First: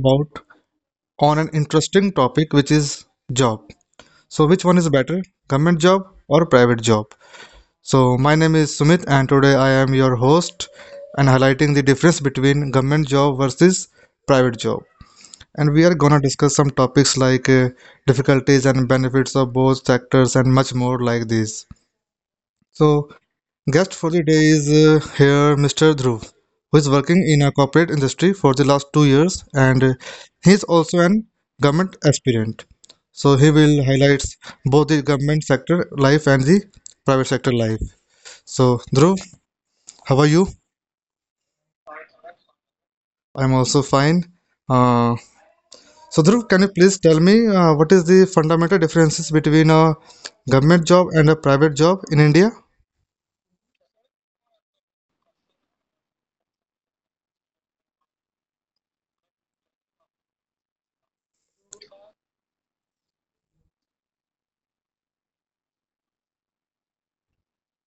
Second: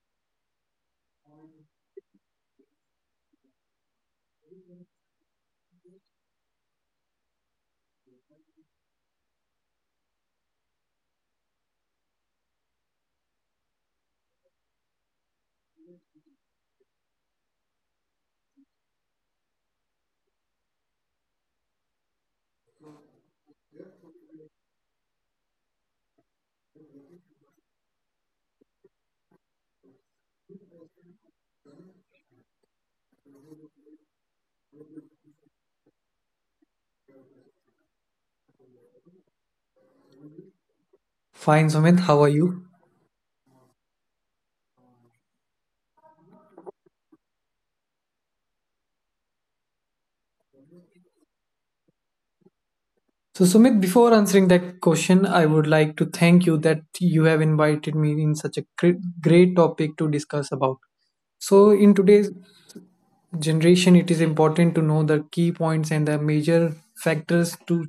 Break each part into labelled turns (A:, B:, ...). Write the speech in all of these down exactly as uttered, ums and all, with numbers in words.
A: about on an interesting topic which is job. So, which one is better, government job or private job? So, my name is Sumit and today I am your host and highlighting the difference between government job versus private job. And we are going to discuss some topics like uh, difficulties and benefits of both sectors and much more like this. So, guest for the day is uh, here Mister Dhruv, who is working in a corporate industry for the last two years and uh, he is also an government aspirant. So he will highlight both the government sector life and the private sector life. So Dhruv, how are you?
B: Fine, Sumit. How are you?
A: I'm also fine. Uh, so Dhruv, can you please tell me uh, what is the fundamental differences between a government job and a private job in India?
B: So, Sumit, before answering that question, I would like to thank you that you have invited me in such a cre- great topic to discuss about. So, in today's generation, it is important to know the key points and the major factors to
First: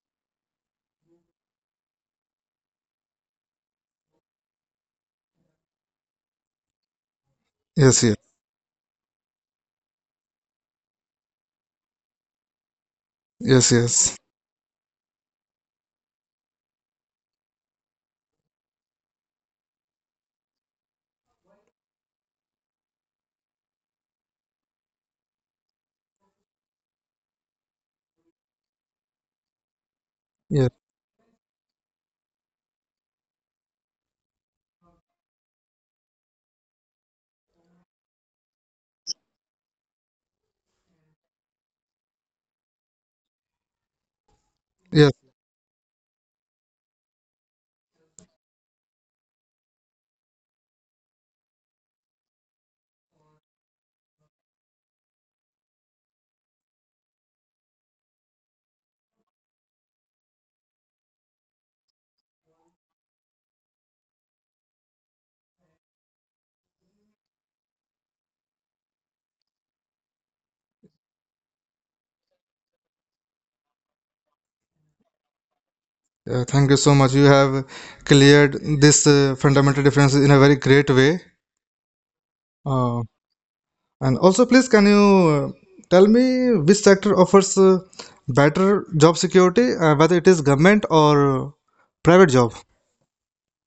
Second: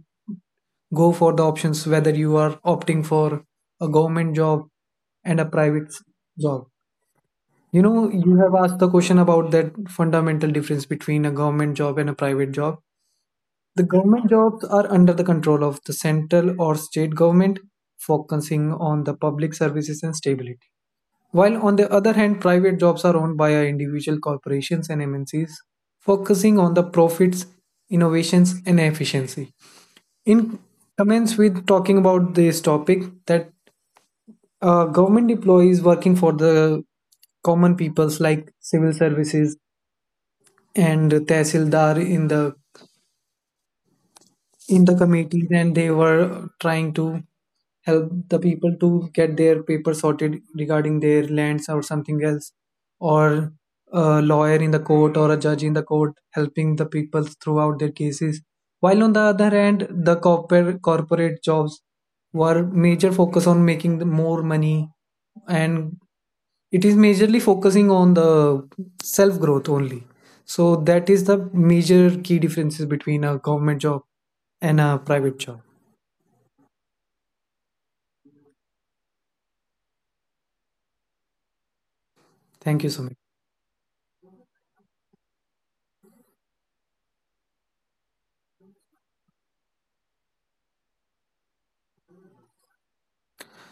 B: go for the options whether you are opting for a government job and a private s- job. You
A: Yes,
B: know,
A: yes,
B: you have asked the question about that fundamental difference between a government job and a private job.
A: yes,
B: The
A: yes,
B: government jobs are under the control of the central or state government, focusing on the public services and stability. While on the other hand, private jobs are owned by individual corporations and M N Cs, focusing on the profits, innovations, and efficiency. In
A: yes,
B: commence with talking about this topic, that uh, government employees working for the common peoples like civil services and tehsildar in the in the
A: yes.
B: committees, and they were trying to help the people to get their paper sorted regarding their lands or something else, or a lawyer in the court or a judge in the court helping the people throughout their cases. While on the other hand, the corporate corporate jobs were major focus on making the more money, and it is majorly focusing on the self growth only. So that is the major key differences between a government job and a private job.
A: Yeah, thank you so much. You have cleared this uh, fundamental difference in a very great way.
B: Thank you so
A: Uh,
B: much.
A: and also, please, can you uh, tell me which sector offers uh, better job security, uh, whether it is government or uh, private job?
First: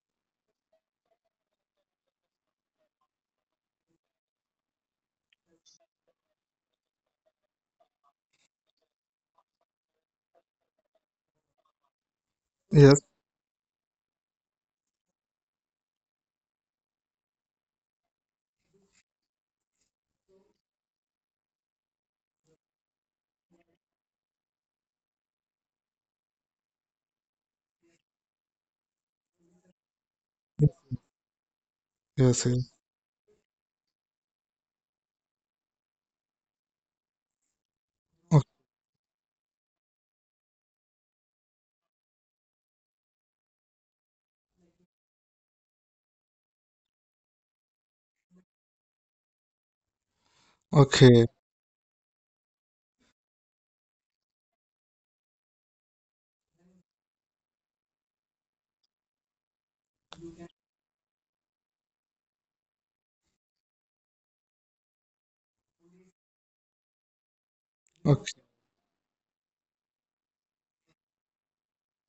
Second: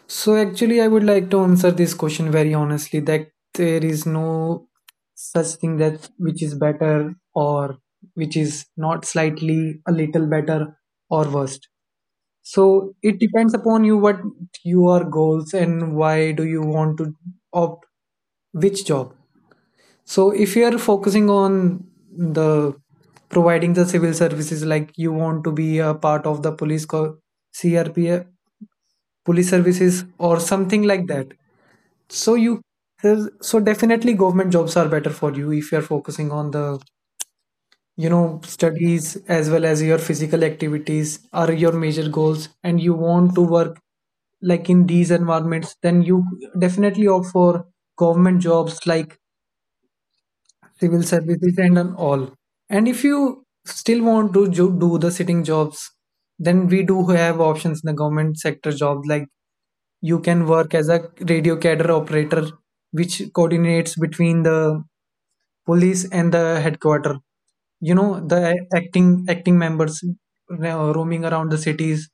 B: So actually, I would like to answer this question very honestly, that there is no such thing that which is better or which is not, slightly a little better or worst. So
A: Yes,
B: it depends upon you what your goals and why do you want to opt which job. So if you're focusing on the providing the civil services, like you want to be a part of the police co- C R P F, police services or something like that. So
A: yes,
B: you,
A: yes.
B: so definitely government jobs are better for you. If you're focusing on the, you know
A: O-
B: studies as well as your physical activities are your major goals, and you want to work like in these environments, then you definitely opt for government jobs like civil
A: Okay,
B: services and on all. And if you still want to jo- do the sitting jobs, then we do have options in the government sector jobs like you can work as a radio cadre operator, which coordinates between the police and the headquarter, you know
A: okay,
B: the acting acting members uh, roaming around the cities,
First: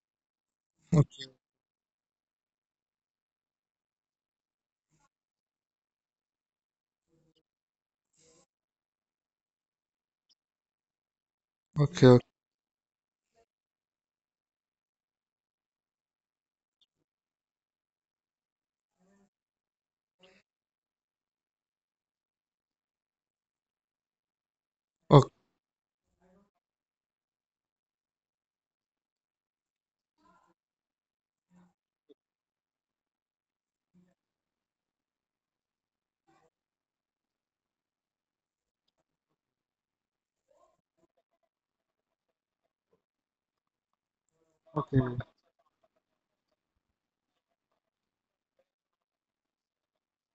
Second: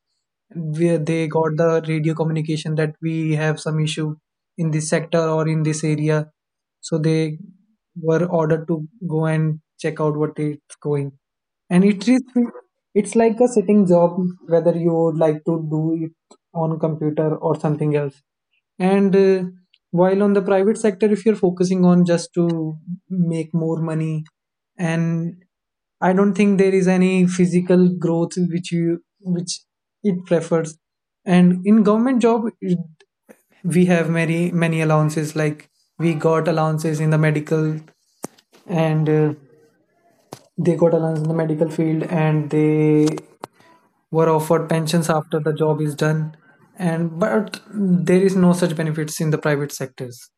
B: where they
A: okay,
B: got the radio communication that we have some issue in this sector or in this area. So they were ordered to go and check out what is going. And it
A: okay,
B: is, it's like a sitting job, whether you would like to do it on computer or something else. And uh, while on the private sector, if you're focusing on just to make more money,
A: okay,
B: and I don't think there is any physical growth which you, which it prefers. And in government job, it- we have many many allowances. Like we got allowances in the medical, and uh, they got allowance in the medical field, and they were offered
A: okay.
B: pensions after the job is done. And but there is no such benefits in the private sectors.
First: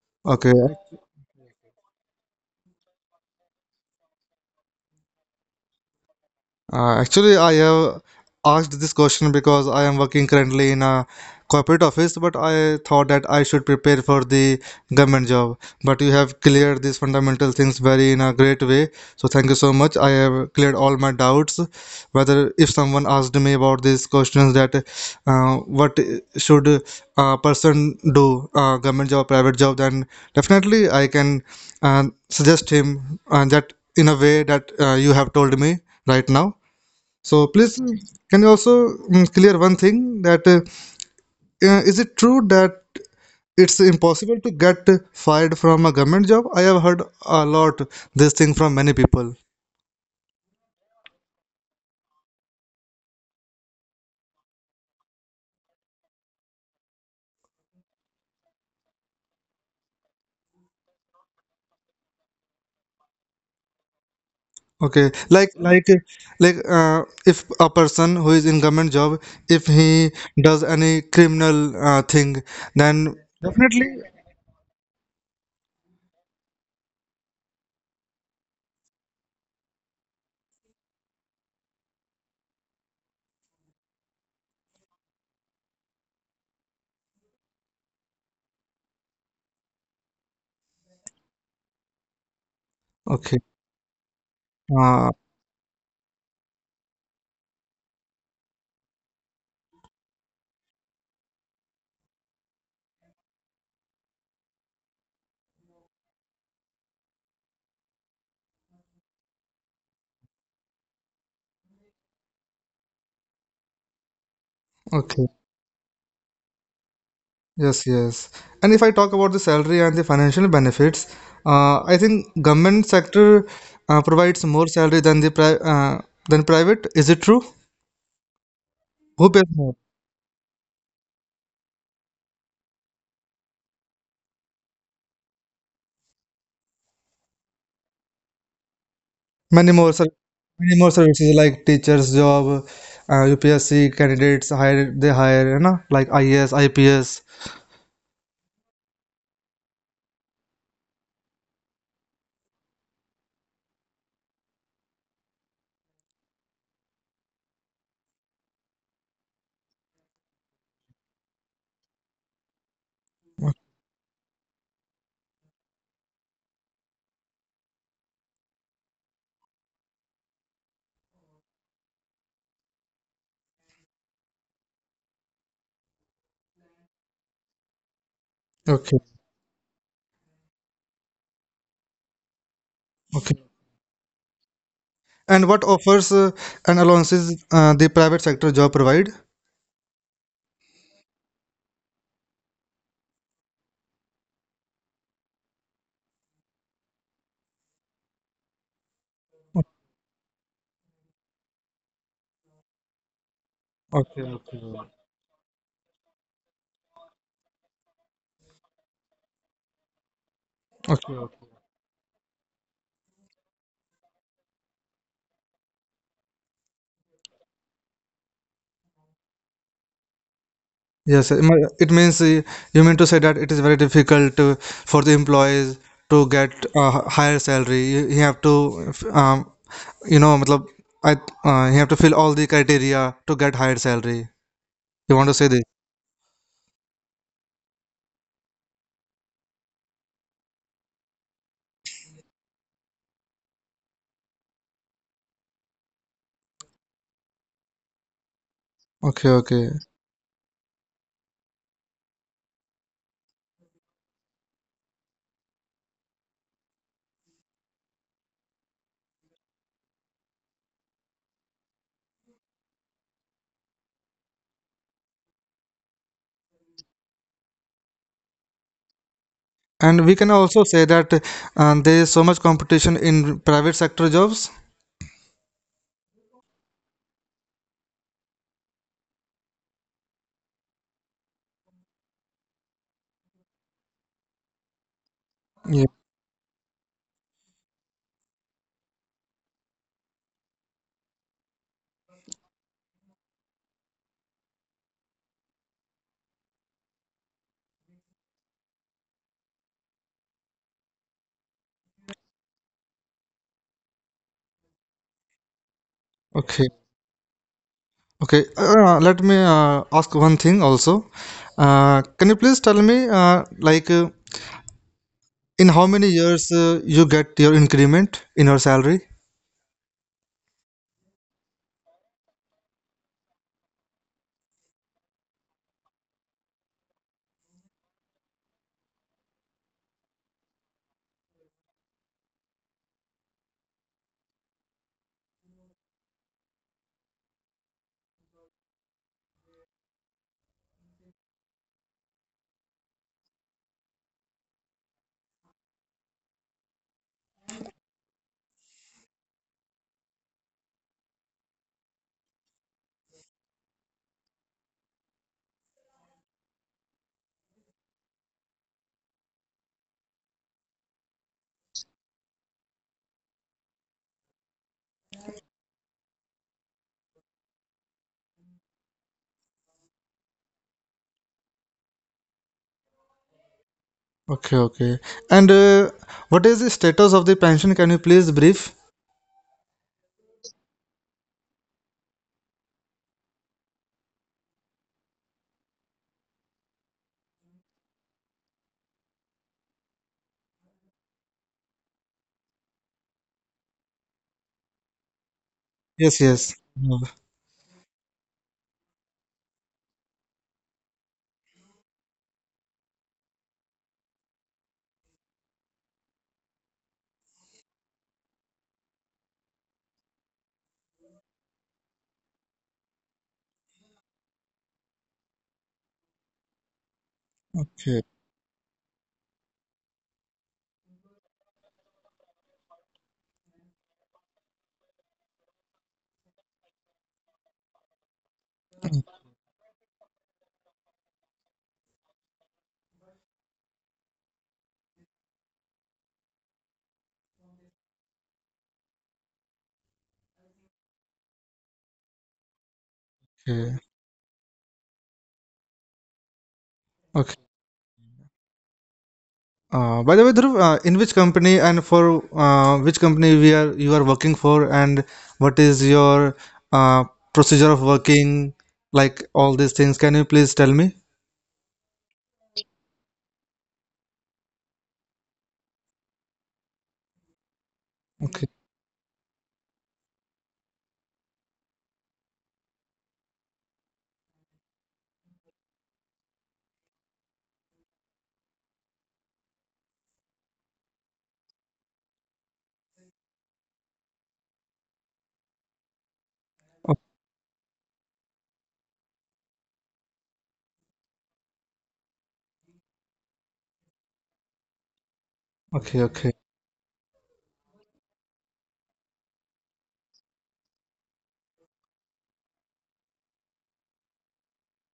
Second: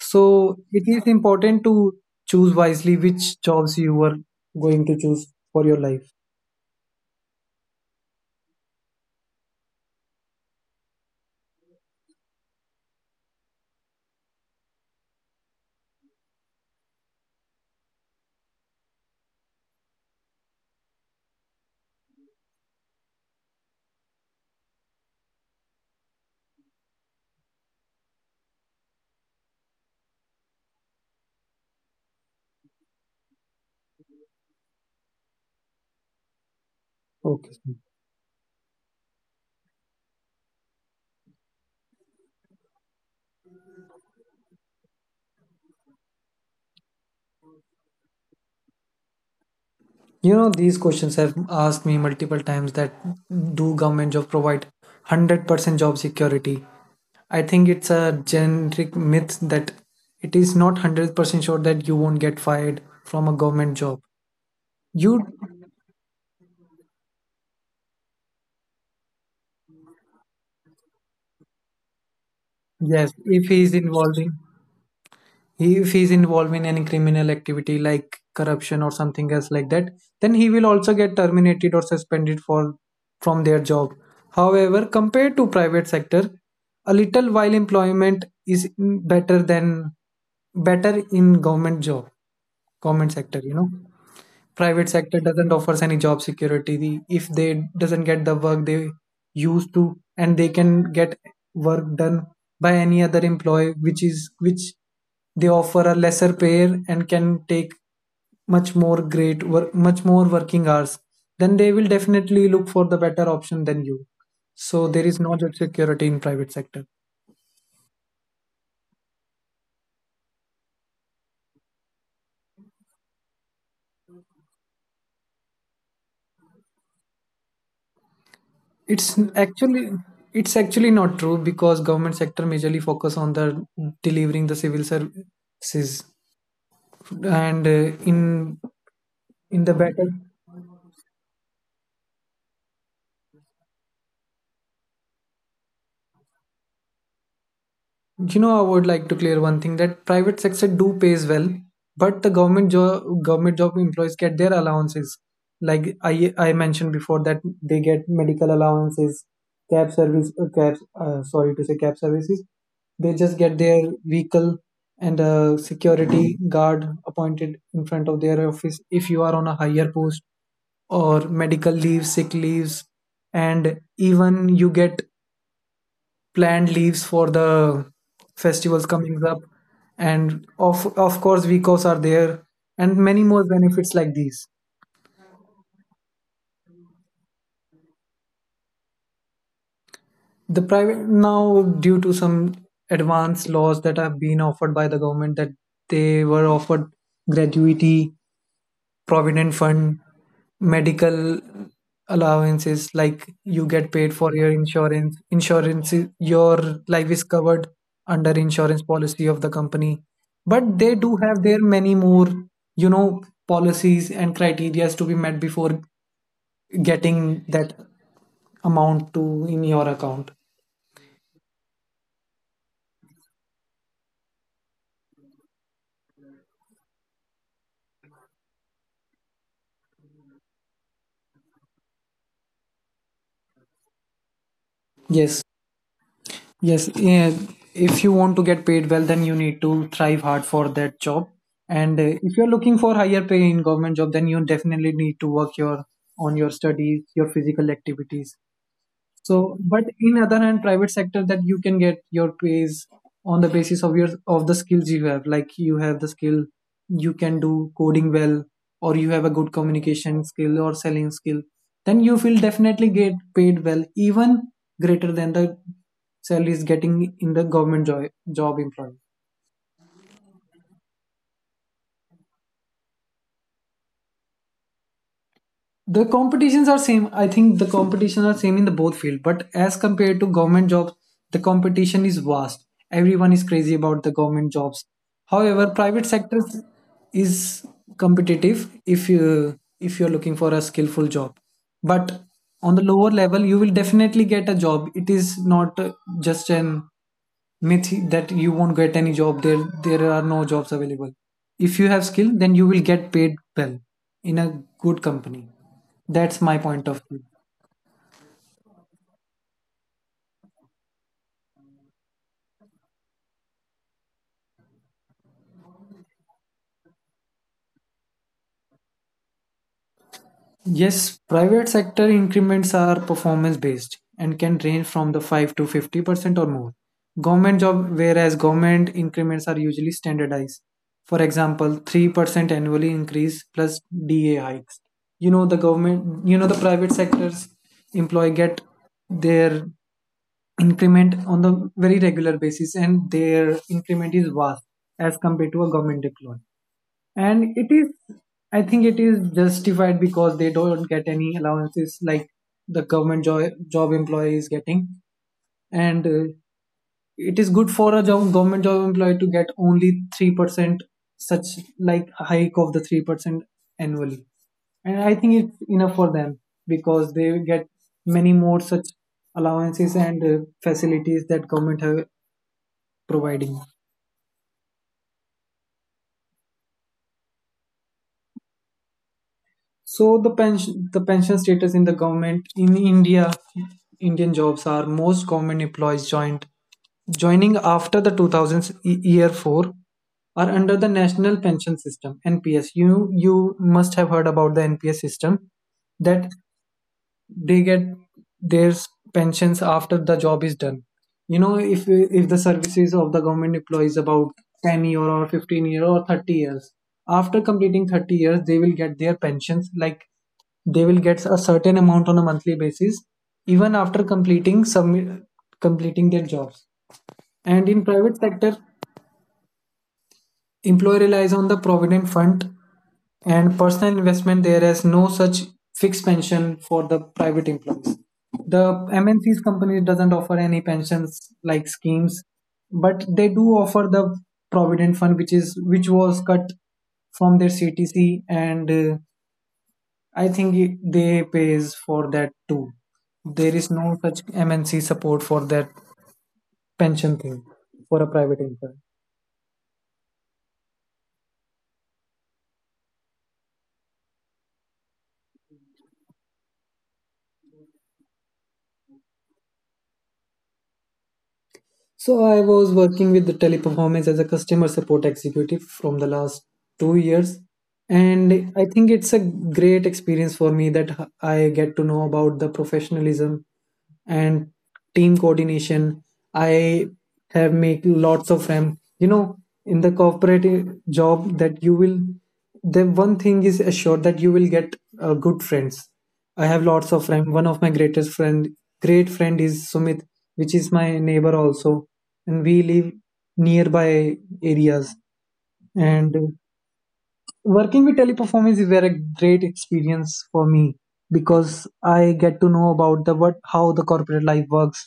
B: So
A: Okay.
B: it is important to choose wisely which jobs you are going to choose for your life.
A: Uh, actually, I have asked this question because I am working currently in a corporate office, but I thought that I should prepare for the government job. But you have cleared these fundamental things very in a great way. So thank you so much. I have cleared all my doubts. Whether if someone asked me about these questions that uh, what should a person do, uh, government job, private job, then definitely I can uh, suggest him uh, that in a way that uh, you have told me right now. So
B: Okay.
A: please, can you also mm, clear one thing that uh, uh, is it true that it's impossible to get fired from a government job? I have heard a lot this thing from many people.
B: You know, these questions have asked me multiple times that do government job provide one hundred percent job security. I think it's a generic myth that it is not one hundred percent sure that you won't get fired from a government job.
A: Okay,
B: You.
A: like like like uh, if a person who is in government job, if he does any criminal uh, thing, then
B: Yes, if he is
A: definitely
B: involving, he if he is involved in any criminal activity like corruption or something else like that, then he will also get terminated or suspended for, from their job. However, compared to private sector, a little while employment is better than better in government job, government
A: okay.
B: sector, you know. Private
A: Uh,
B: sector doesn't offer any job security. The- if they doesn't get the work they used to and they can get work done by any other employee, which is which they offer a lesser pay and can take much more great work, much more working hours, then they will definitely look for the better option than you. So there is
A: okay.
B: no job security in private sector.
A: Yes, yes. And if I talk about the salary and the financial benefits, uh, I think government sector uh, provides more salary than the pri uh, than private. Is it true?
B: It's
A: Who pays more?
B: actually, it's actually not true, because government sector majorly focus on the delivering the civil services and uh, in in
A: Many
B: the
A: more ser
B: better,
A: Many more services like teachers' job, uh, U P S C candidates hire they hire, you know, like I A S, I P S.
B: you know. I would like to clear one thing that private sector do pays well, but the government job government job employees get their allowances. Like i i mentioned before, that they get medical allowances, cab service, uh, cab, uh, sorry to say, cab services. They just get their vehicle and a security guard appointed in front of their office if you are on a higher post, or medical leave, sick leaves, and even you get planned leaves for the festivals
A: Okay,
B: coming up. And of of course week offs are there, and many more
A: okay.
B: benefits like these.
A: And what offers uh, and allowances uh, the private sector job provide?
B: The private, now due to some advanced laws that have been offered by the government, that they were offered gratuity, provident fund, medical allowances. Like you get paid
A: Okay,
B: for your
A: okay,
B: insurance. Insurance is- your life is covered under insurance policy of the company. But they
A: okay,
B: do
A: okay.
B: have their many more, you know, policies and criterias to be met before getting that amount to in your account.
A: Yes, it mi- it means uh, you mean to say that it is very difficult to, for the employees to get a h- higher salary. You, you have to, f- um, you know, matlab, I, uh, you have to fill all the criteria to get higher salary. You want to
B: Yes,
A: say this?
B: yes. Yeah. If you want to get paid well, then you need to thrive hard for that job. And uh, if you're looking for higher pay in government job, then you definitely need to work your, on your studies, your physical activities.
A: Okay,
B: So,
A: okay.
B: but in other hand, private sector, that you can get your pays on the basis of your, of the skills you have. Like you have the skill, you can do coding well, or you have a good communication skill or selling skill. Then you will definitely get paid well, even greater than the salaries getting in the government job job employee.
A: And we can also say that uh, there is so much competition in private sector jobs.
B: The competitions are same, I think the competitions are same in the both field, but as compared to government jobs, the competition is vast. Everyone is crazy about the government jobs. However,
A: Yeah.
B: private sector is competitive if you if you're looking for a skillful job, but on the lower level you will definitely get a job. It is not uh, just an myth that you won't get any job there, there are no jobs available. If you have skill, then you will get paid well in a good company. That's my point
A: Okay.
B: of view.
A: Okay. Uh, let me uh, ask one thing also. Uh, can you please tell me, uh, like, uh, in how many years uh, you get your increment in your salary?
B: Yes, private sector increments are performance based and can range from the five to fifty percent or more. Government job, whereas government increments are usually standardized, for example three percent annually increase plus da hikes. You know the government, you know the private sectors employee get their increment on the very regular basis, and their increment is vast as compared to a government employee. And it is, I think it is justified because they don't get any allowances like the government jo- job employee is getting. And uh, it is good for a job government job employee to get only three percent, such like hike of the three percent annually. And I think it's enough for them, because they get many more such allowances and uh, facilities that government have providing.
A: Okay, okay. And uh, what is the status of the pension? Can you please brief?
B: So the pension the pension status in the government in India, Indian jobs, are most government employees joined, joining after the two thousands e- year four, are under the national pension system, NPS. you you must have heard about the NPS system,
A: Yes,
B: that
A: yes. Mm.
B: they get their pensions after the job is done. You know if if the services of the government employees about ten year or fifteen year or thirty years, after completing thirty years they will get their pensions, like they will get a certain amount on a monthly basis, even after completing some, completing their jobs. And in
A: Okay,
B: private sector, employee relies on the provident fund and personal investment. There is no such fixed pension for the private employees. The M N C's company doesn't offer any pensions like schemes, but they do offer the provident fund, which is which was cut from their C T C, and uh, I think it- they pays for that too. There is
A: okay,
B: no such M N C support for that pension
A: okay.
B: thing for a private employee.
A: Uh, by the way, Dhruv, uh, in which company and for uh, which company we are you are working for, and what is your uh, procedure of working, like all these things? Can you please tell me?
B: So I was working with the Teleperformance as a customer support executive from the last two years,
A: Okay,
B: and I think it's a great experience for me that h- I get to know about the professionalism and team coordination. I have make lots of friends. You know, in the corporate uh, job, that you will, the one thing is assured that you will get uh, good friends. I have
A: o-
B: lots of friends. One of my greatest friend, great friend is Sumit, which is my neighbor also, and we live nearby areas.
A: okay,
B: And uh,
A: okay,
B: Working with teleperformance is very great experience for me because I get to know about the what how the corporate life works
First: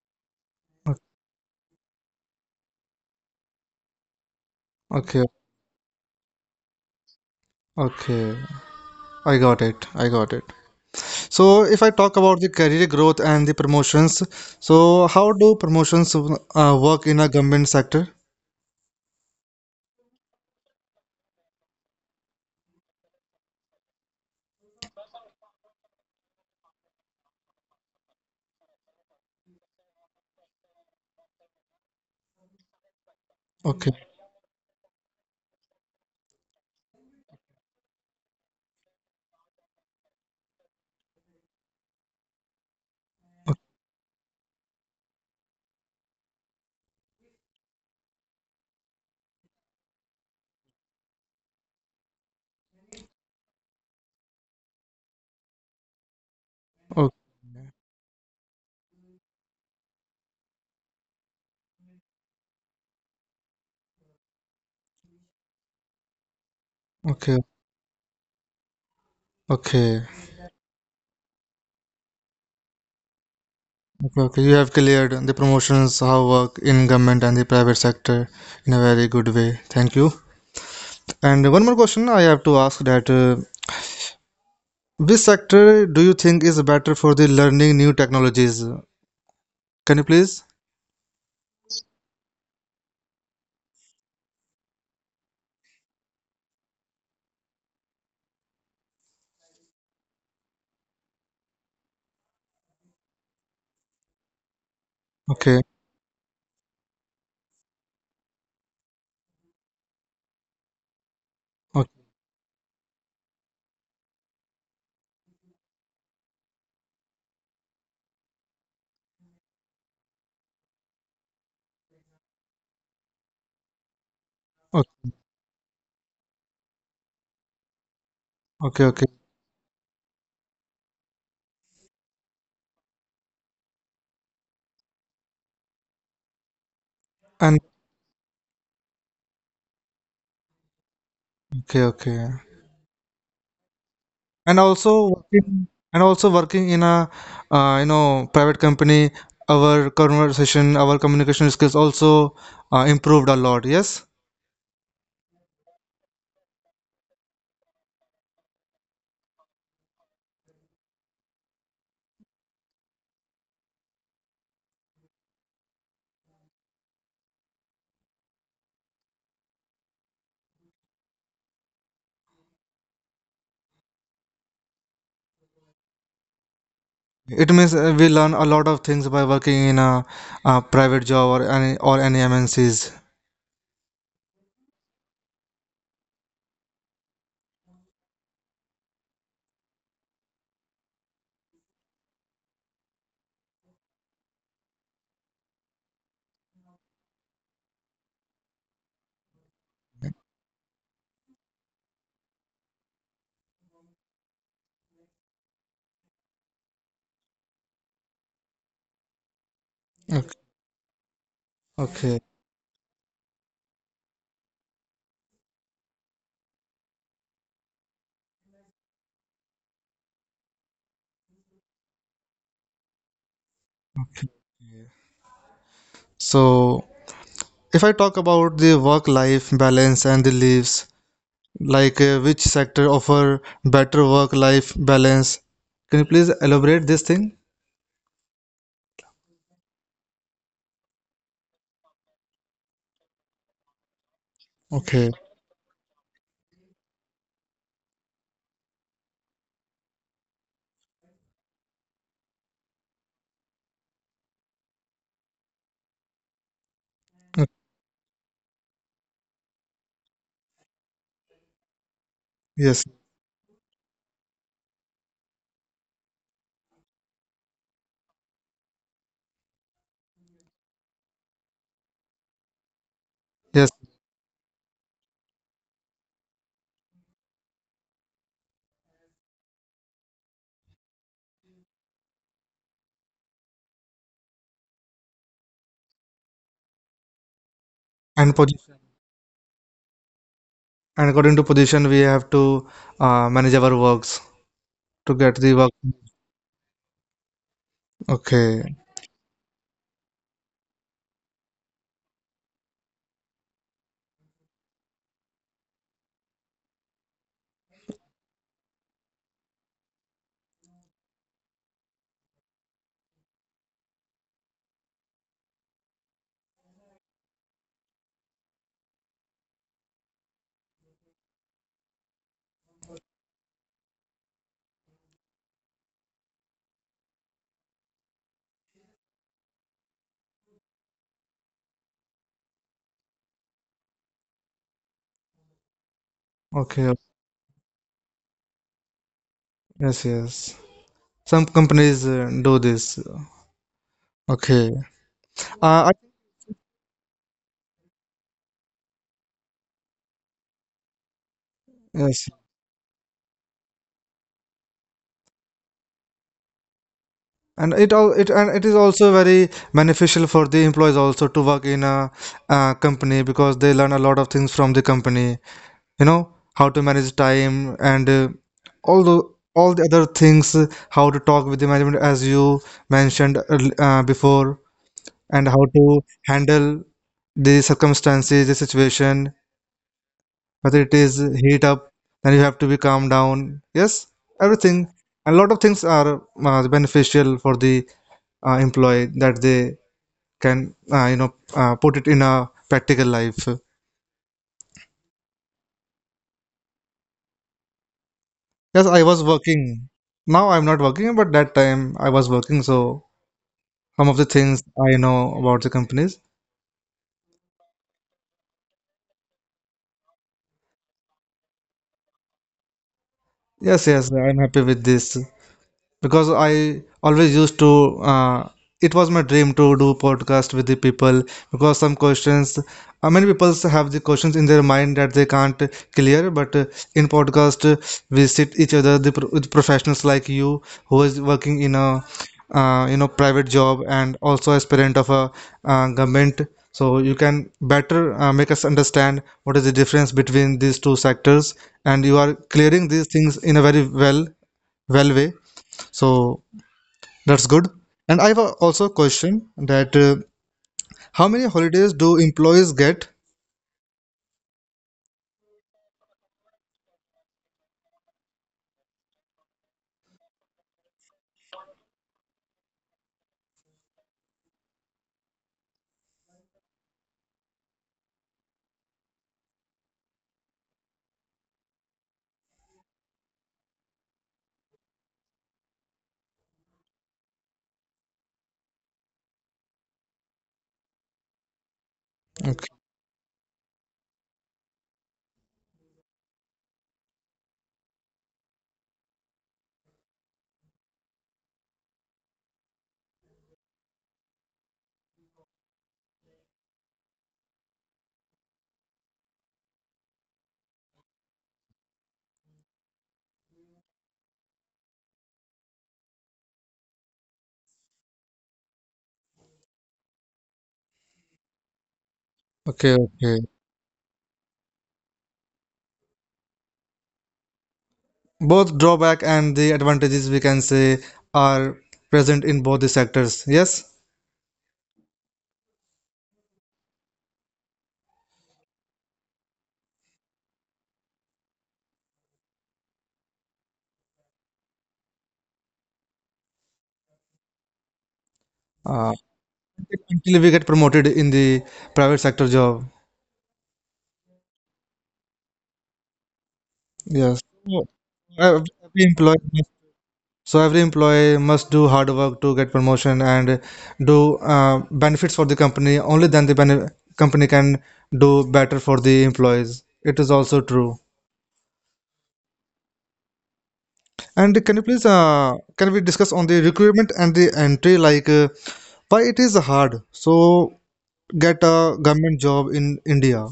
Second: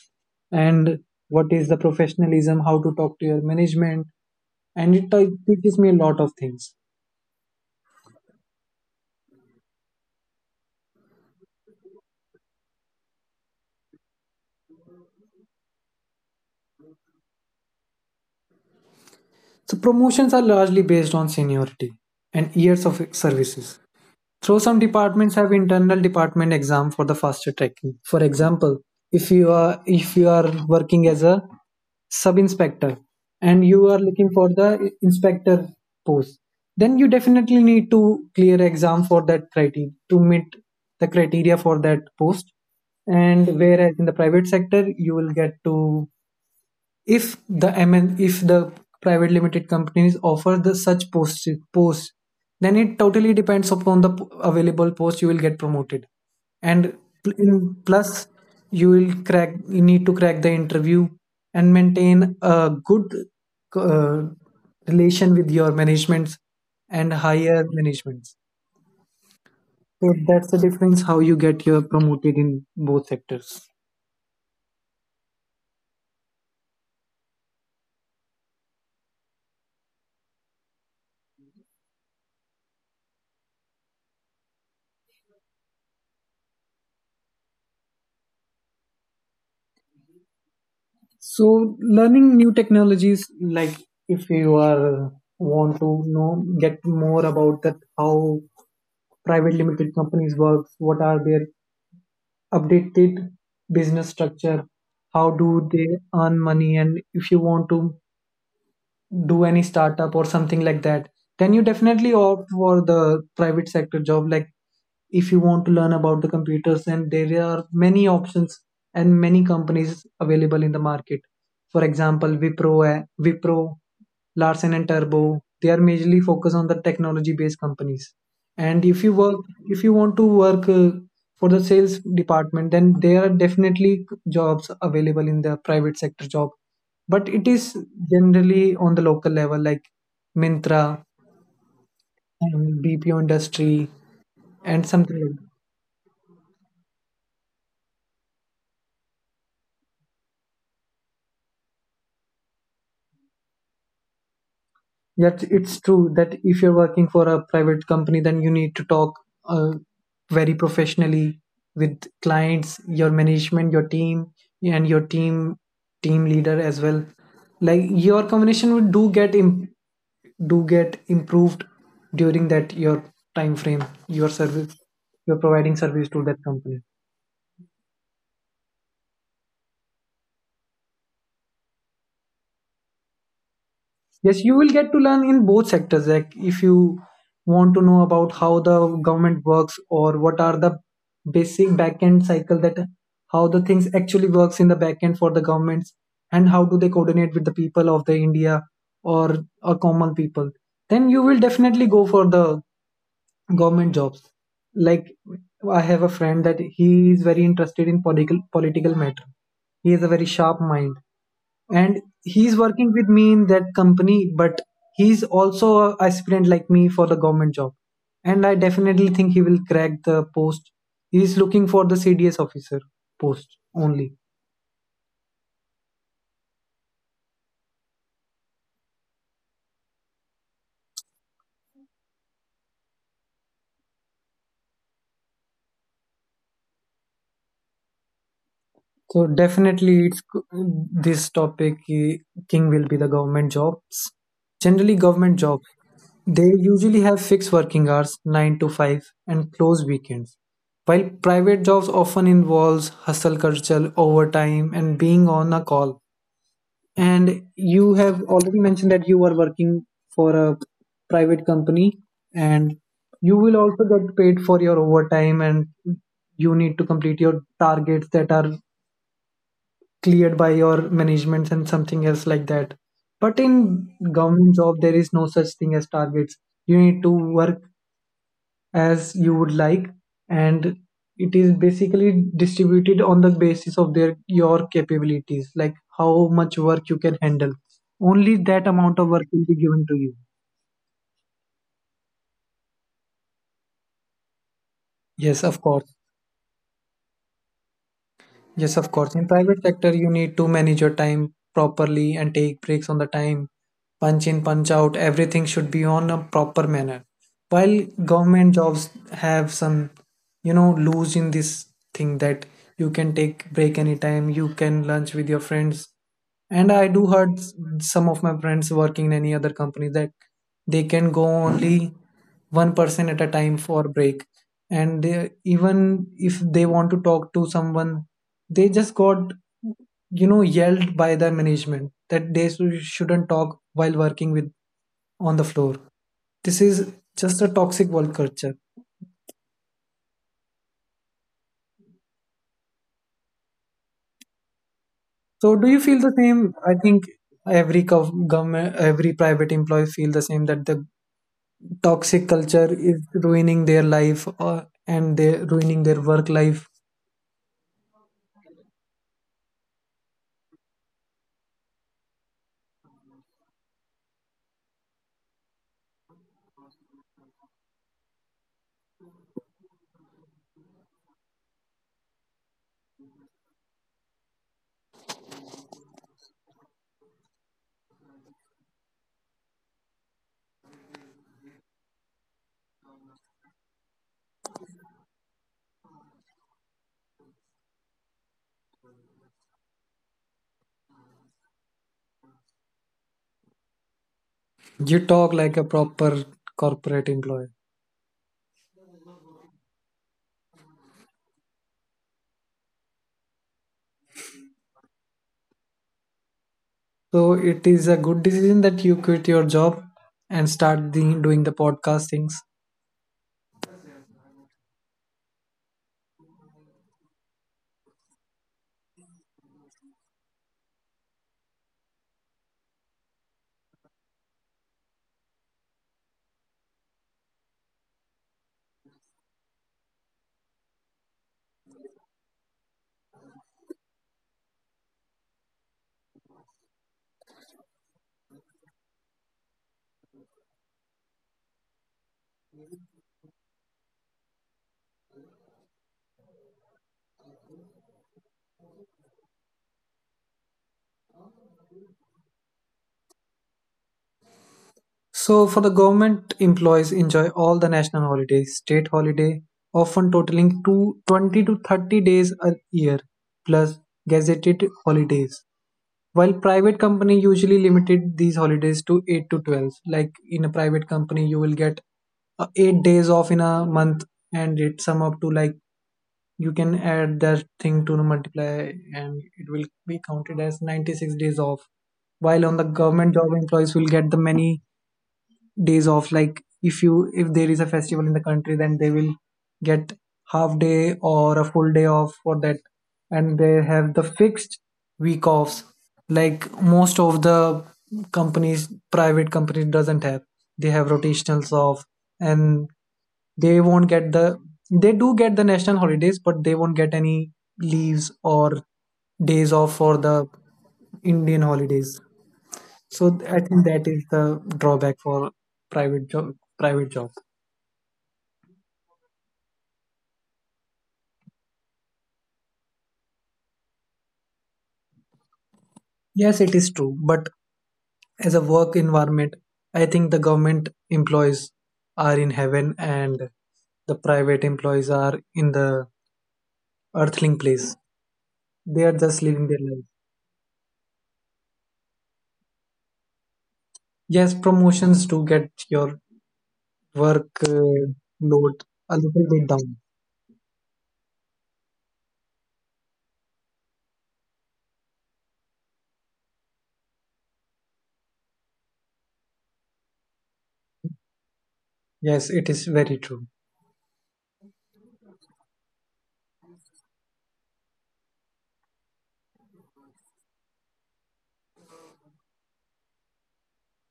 B: and what is the professionalism, how to talk to your management, and it
A: okay,
B: t- teaches me a lot of things.
A: okay. I got it. I got it. So, if I talk about the career growth and the promotions, so how do promotions uh, work in a government sector?
B: So promotions are largely based on seniority and years of services. So some departments have internal department exam for the faster tracking. For example, if you are if you are working as a sub inspector and you
A: Okay,
B: are looking for the inspector post, then you definitely need to clear exam for that criteria to meet the criteria for that post. And whereas in the private sector, you will get to if the M N if the private limited companies offer the such post post then it totally depends upon the p- available post you will get promoted and
A: o-
B: pl- in- plus you will crack you need to crack the interview and maintain a good uh, relation with your managements and
A: okay,
B: higher managements,
A: okay,
B: so that's the difference how you get your promoted in both sectors.
A: okay, okay. You have cleared the promotions how work in government and the private sector in a very good way. Thank you. And one more question I have to ask that uh, which sector do you think is better for the learning new technologies? Can you please?
B: So learning new technologies, like if you are want to know get more about that how private limited companies works, what are their updated business structure, how
A: Okay,
B: do they earn money, and if you want to do any startup or something like that, then you
A: okay,
B: definitely opt for the private sector job. Like if you want to learn about the computers, then there are many options and many companies available in the market. For example, wipro eh, wipro larsen and turbo,
A: okay,
B: they are majorly focused on the technology based companies. And
A: okay.
B: if you
A: Okay.
B: work if you want to work uh, for the sales department, then there are definitely jobs available in the private sector job, but it is
A: And
B: generally on the local level, like mintra
A: okay, okay.
B: and bpo industry
A: And
B: and something like.
A: also and also working in a uh, you know private company, our conversation our communication skills also uh, improved a lot, yes,
B: Yet it's true that if you're working for a private company, then you need to talk uh, very professionally with clients, your management, your team, and your team team leader as well. Like your communication would do get imp- do get improved during that your time frame, your service, you're providing service to that company.
A: it means uh, we learn a lot of things by working in a, uh private job or any or any M N Cs.
B: Yes, you will get to learn in both sectors. Like if you want to know about how the government works or what are the basic backend cycle that how the things actually works in the backend for the governments and how do they coordinate with the people of the India or a common people, then you will definitely go for the government jobs. Like I have a friend that he is very interested in political political matter. He has a very sharp
A: Okay.
B: mind and
A: Okay.
B: he's working with me in that company, but he's also a aspirant like me for the government job, and I definitely think he will crack the post. He's looking for the cds officer post only.
A: So if I talk about the work life balance and the leaves, like uh, which sector offer better work life balance? Can you please elaborate this thing?
B: So definitely it's this topic eh, king will be the government jobs. Generally government
A: Okay.
B: job, they usually have fixed working hours nine to five and close weekends, while private jobs often involves hustle culture, overtime, and being on a call. And
A: Uh,
B: you have already mentioned that you are working for a private company, and
A: yes,
B: you will also get paid for your overtime, and you need to complete your targets that are cleared by your managements and something else like that. But in
A: yes,
B: government job, there is no such thing as targets. You need to work as you would like, and it is basically distributed on the basis of their your capabilities, like how much work you can handle, only that
A: and
B: amount of work will be given to you.
A: And according to position, we have to uh, manage our works
B: Yes,
A: to
B: of
A: get the
B: course.
A: work.
B: Yes, of
A: Okay,
B: course. In private sector, you need to manage your time properly and take breaks on the time. Punch in, punch out. Everything should be on a proper manner. While government jobs have some, you know, lose in this thing that you can take break anytime. You can lunch with your friends. And i do heard s- some of my friends working in any other company that they can go only one person at a time for break, and they, even if they want to talk to someone, they just got, you know, yelled by the management that they shou- shouldn't talk while working with on the floor. This is
A: okay,
B: just a toxic work culture.
A: yes, yes. Some companies uh, do this. Okay.
B: So do you feel the
A: Uh, I,
B: same? I think every gov- government every private employee feel the same that the toxic culture
A: yes.
B: is ruining their life or and they ruining their work life.
A: And it all it and it is also very beneficial for the employees also to work in a, uh company because they learn a lot of things from the company. You know how to manage time and uh, all the all the other things. uh, How to talk with the management, as you mentioned earl- uh, before, and how to handle the circumstances, the situation, whether it is heat up, then you have to be calm down. Yes, everything. A lot of things are uh, beneficial for the uh, employee that they can, uh, you know, uh, put it in a practical life.
B: You talk like a proper corporate employee.
A: Yes, I was working. Now I'm not working, but that time I was working, so some of the things I know about the companies.
B: So it is a good decision that you quit your job and start the, doing the podcast things.
A: Yes, yes, I'm happy with this. Because I always used to, uh, it was my dream to do podcast with the people, because some questions, uh, many people have the questions in their mind that they can't clear, but uh, in podcast uh, we sit each other, the pro- with professionals like you who is working in a uh, you know private job and also as parent of a uh, government, so you can better uh, make us understand what is the difference between these two sectors, and you are clearing these things in a very well well way, so that's good. And I have a- also a question that uh, how many holidays do employees get?
B: So, for the government employees enjoy all the national holidays, state holiday, often totaling to twenty to thirty days a year, plus gazetted holidays. While private company usually limited these holidays to eight to twelve. Like in a private company, you will get uh, eight days off in a month, and it sum up to like you can add that thing to multiply and it will be counted as ninety-six days off, while on the
A: Okay,
B: government job employees will get the many days off. Like if you if there is a festival in the country, then they will get half day or a full day off for that, and they have the fixed week offs. Like most of the companies, private companies doesn't have, they have rotationals off, and they won't get the they do get the national holidays, but they won't get any leaves or days off for the indian holidays. So
A: okay,
B: th- I think
A: okay.
B: that is the drawback for private job. private job.
A: Both drawback and the advantages we can say are present in both the sectors. Yes.
B: Yes, it is true, but as a work environment, I think the government employees are in heaven and the private employees are in the earthling place. They are just
A: Uh,
B: living their life.
A: until we get promoted in the private sector job.
B: Yes, promotions do get your work
A: Yes.
B: uh,
A: So,
B: load
A: ev-
B: a little
A: Every
B: bit
A: employee
B: down.
A: must, so every employee must do hard work to get promotion and do uh, benefits for the company. Only then the bene company can do better for the employees. It is also true.
B: Yes, it is very true.
A: And can you please uh, can we discuss on the recruitment and the entry like uh, why it is hard so get a government job in India?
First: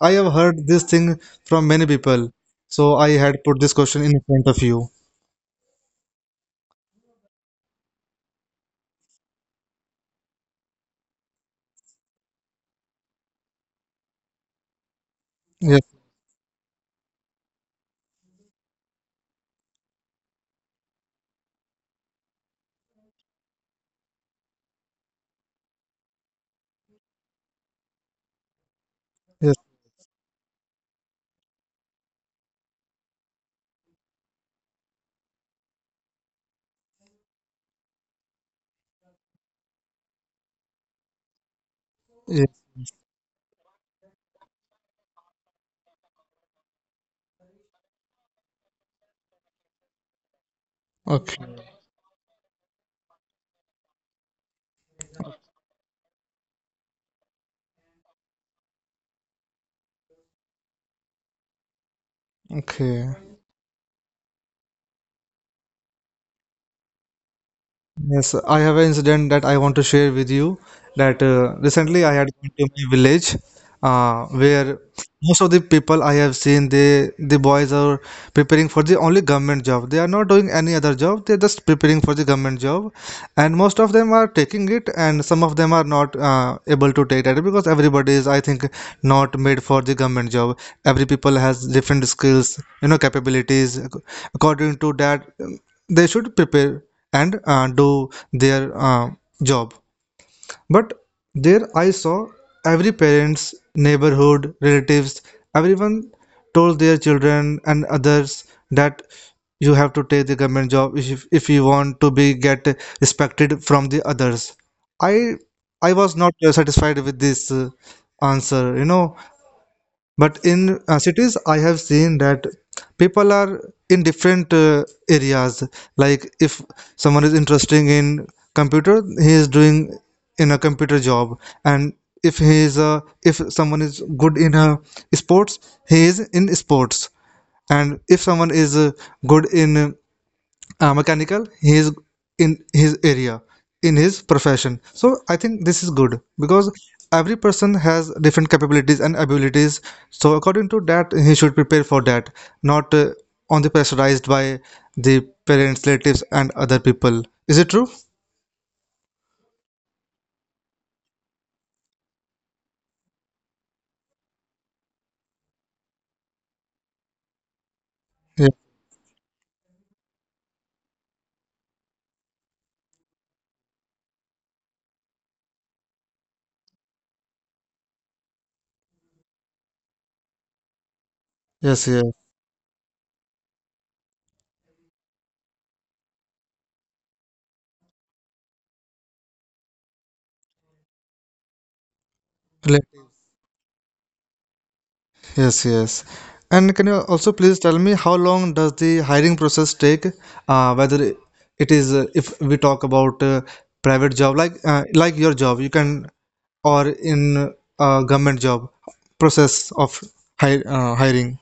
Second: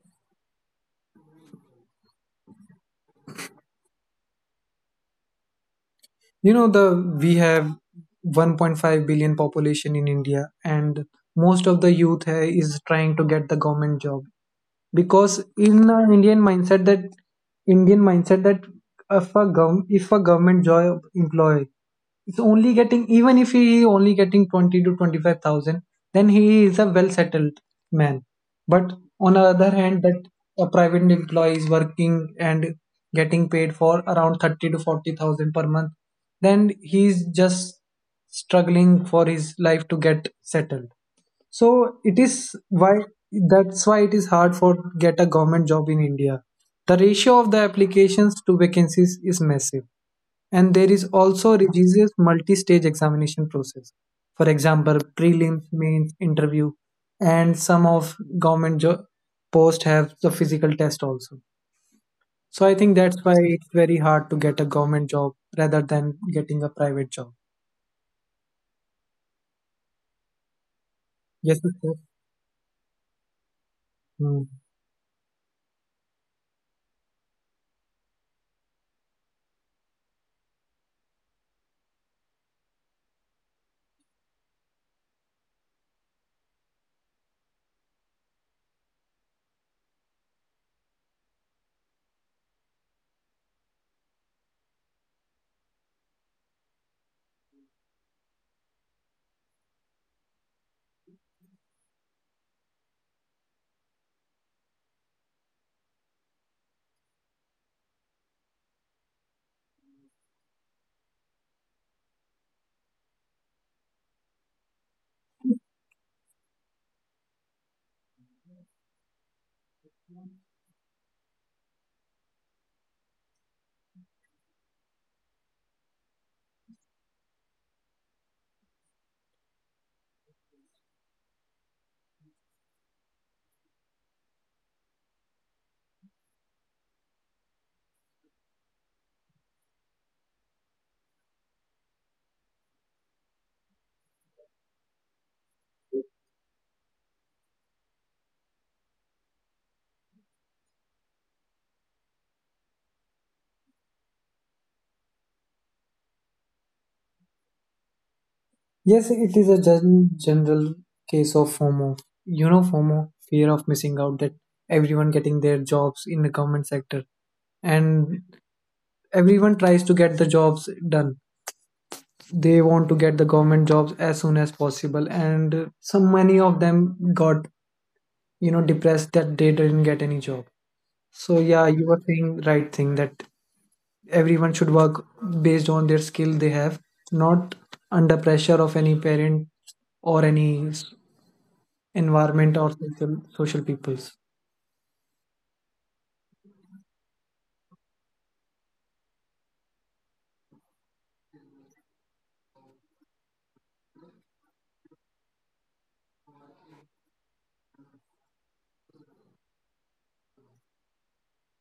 A: I have heard this thing from many people, so I had put this question in front of you.
B: You know, the we have one point five billion population in india, and most of the youth uh, is trying to get the government job because
A: Yes,
B: in our indian mindset that indian mindset that if a, gov- if a government job employee is only getting, even if he is only getting twenty to twenty-five thousand, then he is a well settled man, but on the
A: yes,
B: other hand that a private employee is working and getting paid for around thirty to forty thousand per month, then he is just struggling for his life to get settled. So it is
A: yes.
B: why that's why it is hard for get a government job in india. The ratio of the applications to vacancies is massive, and there is
A: Okay,
B: also a rigorous multi-stage examination process, for example prelims mains interview, and some of government jo- post have the physical test also. So I think that's
A: okay.
B: why it's very hard to get a government job rather than getting a private job.
A: Yes, I have an incident that I want to share with you. That
B: Yes, of
A: uh,
B: course.
A: recently I had gone to my village,
B: Hmm.
A: uh, where most of the people I have seen, they the boys are preparing for the only government job. They are not doing any other job. They're just preparing for the government job, and most of them are taking it, and some of them are not uh, able to take that because everybody is, I think, not made for the government job. Every people has different skills, you know, capabilities. Ac- According to that, they should prepare and uh, do their uh, job, but there I saw every parents, neighborhood, relatives, everyone told their children and others that you have to take the government job if, if you want to be get respected from the others. I i was not uh, satisfied with this uh, answer, you know but in uh, cities I have seen that people are in different uh, areas, like if someone is interested in computer, he is doing in a computer job, and if he is a, if someone is good in a sports, he is in sports, and if someone is uh, good in uh, mechanical, he is in his area, in his profession. So I think this is good because every person has different capabilities and abilities, so according to that he should prepare for that, not uh, on the pressurized by the parents, relatives, and other people. Is it true?
B: Yes, it is a gen- general case of fomo. You know, fomo, fear of missing out, that everyone getting their jobs in the government sector, and
A: Yeah.
B: everyone tries to get the jobs done. They want to get the government jobs as soon as possible, and some many of them got, you know, depressed that they didn't get any job. So yeah, you were
A: Yes, yeah.
B: saying right thing that everyone should work based on their skill they have, not under pressure of any parent or any s- environment or social, social peoples.
A: Yes, yes. And can you also please tell me how long does the hiring process take? Uh, whether it is uh, if we talk about uh, private job, like uh, like your job, you can, or in uh, government job, process of hire, uh, hiring.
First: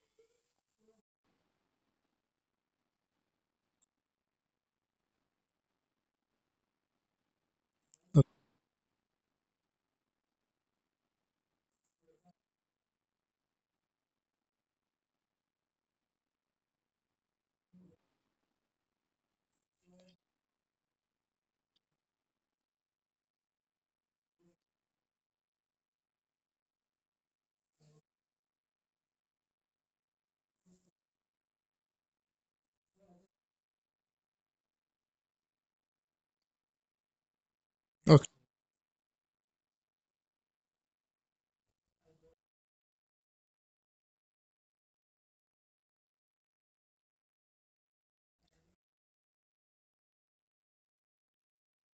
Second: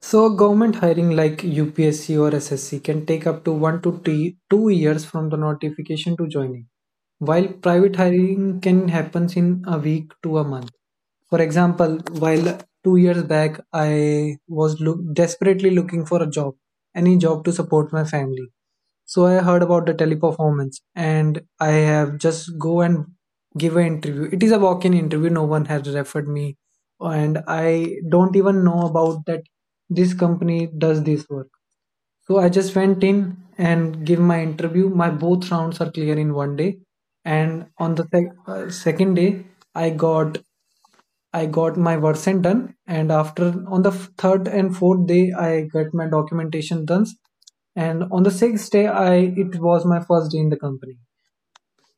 B: So government hiring like U P S C or S S C can take up to one to t- two years from the notification to joining, while private hiring can happen in a week to a month. For example, while two years back I was look- desperately looking for a job, any job to support my family. So I heard about the teleperformance, and I have just go and give an interview. It is a walk-in interview. No one has referred me, and I don't even know about that this company does this work. So I just went in and give my interview. My both rounds are clear in one day. And on the
A: Okay,
B: sec- uh, second day, I got I got my Versant done, and after on the f- third and fourth day, I got my documentation done, and on the sixth day, I it was my first day in the company.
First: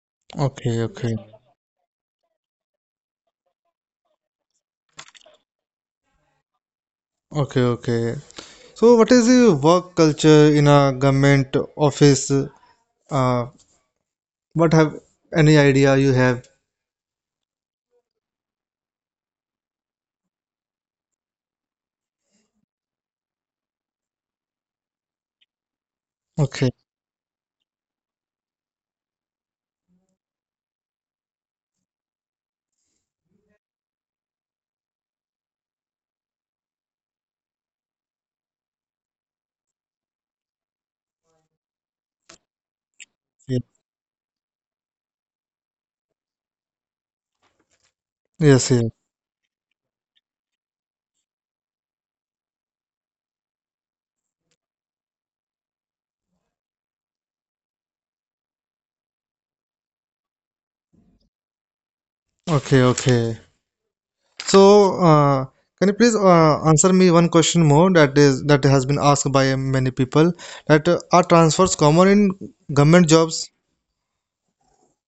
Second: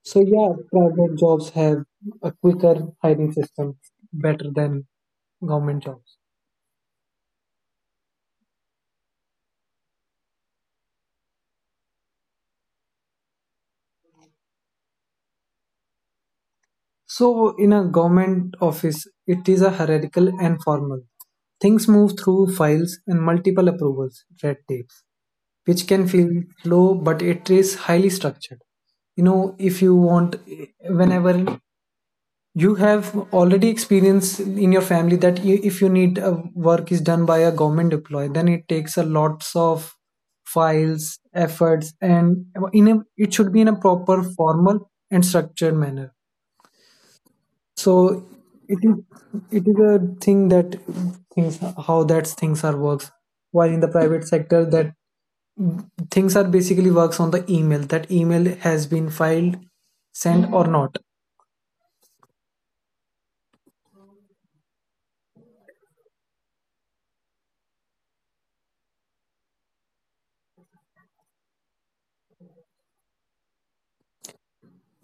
B: So yeah,
A: okay, okay,
B: private jobs have a quicker hiring system, better than government jobs.
A: okay, okay. So, what is the work culture in a government office? Uh, what have any idea you have?
B: So in a government office, it is a hierarchical and formal. Things move through files and multiple approvals, red tapes, which can feel
A: Okay.
B: slow but it is highly structured. You know, if you want whenever you have already experienced in your family that you, if you need a work is done by a government employee, then it takes a lots of files efforts, and in a, it should
A: Yeah.
B: be in a proper formal and structured manner. So
A: Yes,
B: it
A: yes.
B: is it is a thing that things how that things are works, while in the private sector that things are basically works on the email, that email has been filed, sent or Mm-hmm. not.
A: Okay, okay. So, uh, can you please uh, answer me one question more that is that has been asked by many people that uh, are transfers common in government jobs?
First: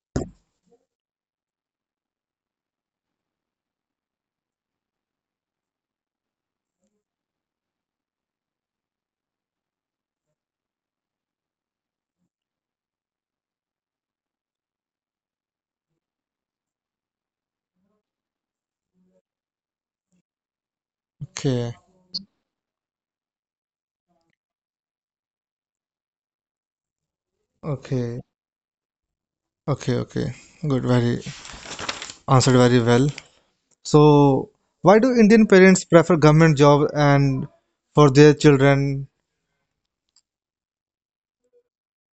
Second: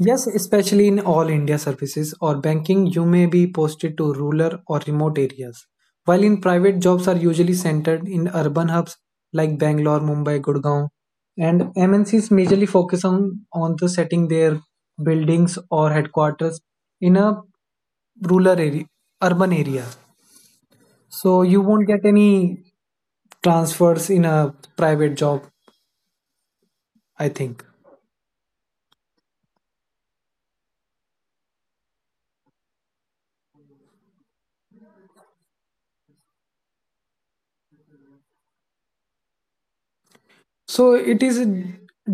B: Yes, especially in all india services or banking you may be posted to rural or remote areas, while in private jobs are usually centered in urban hubs like bangalore mumbai gurgaon, and mncs majorly focus on on the setting their buildings or headquarters in a rural area urban area, so you
A: Okay,
B: won't get any transfers in a private job, I think.
A: okay, okay, okay. Good, very answered very well. So, why do Indian parents prefer government job and for their children?
B: So it is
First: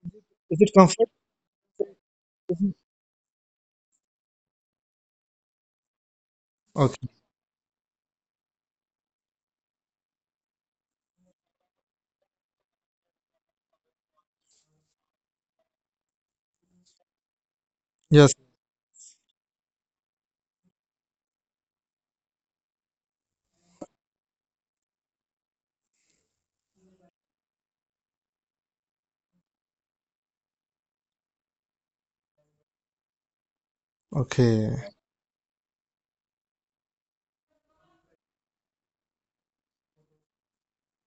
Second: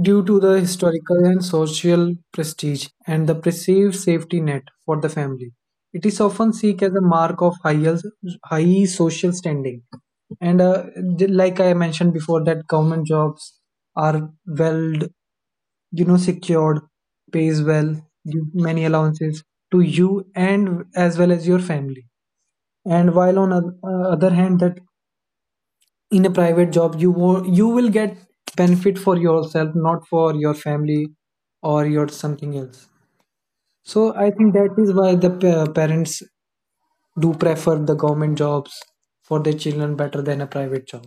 B: due to the
A: Is it comfort?
B: historical and social prestige and the perceived safety net for the family. It is often seen as a
A: Okay.
B: mark of high, high social standing. And uh, j- like I mentioned before, that government jobs are well, you know, secured, pays well,
A: Yes.
B: give many allowances to you and as well as your family. And while on the other hand, that in a private job you wo- you will get benefit for yourself, not for your family or your something else. So I think that
A: Okay.
B: is why the pa- parents do prefer the government jobs for their children better than a private job.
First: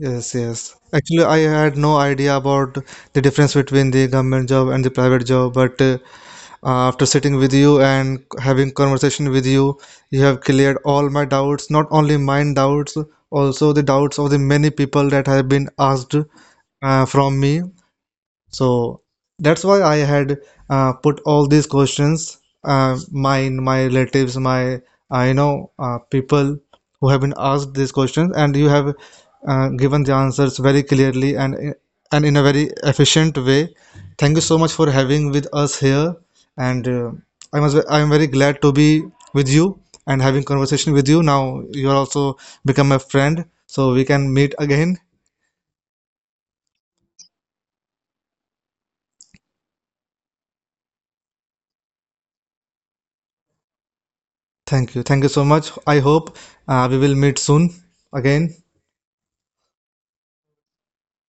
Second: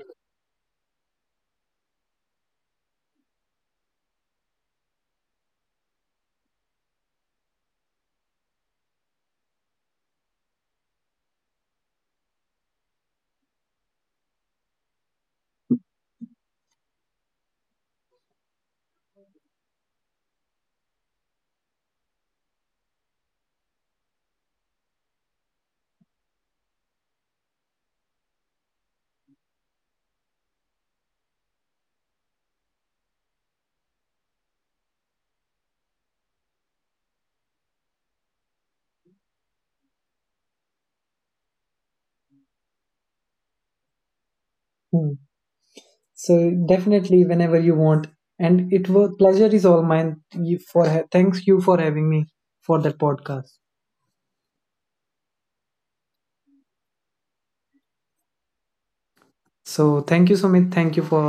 A: Yes, yes. Actually, I had no idea about the difference between the government job and the private job, but uh, Uh, after sitting with you and having conversation with you, you have cleared all my doubts, not only mine doubts, also the doubts of the many people that have been asked uh, from me, so that's why I had uh, put all these questions, uh, mine, my relatives, my uh, you know uh, people who have been asked these questions, and you have uh, given the answers very clearly and and in a very efficient way. Thank you so much for having with us here, and uh, I must I am very glad to be with you and having conversation with you. Now you are also become a friend, so we can meet again.
B: Hmm. So definitely whenever you want, and it was pleasure is all mine. You for ha- thanks you for having me for that podcast.
A: Thank you. Thank you so much. I hope uh, we will meet soon again.
B: So thank you sumit, thank you for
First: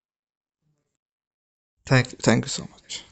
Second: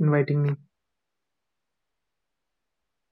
B: inviting me.
A: Thank you. Thank you so much.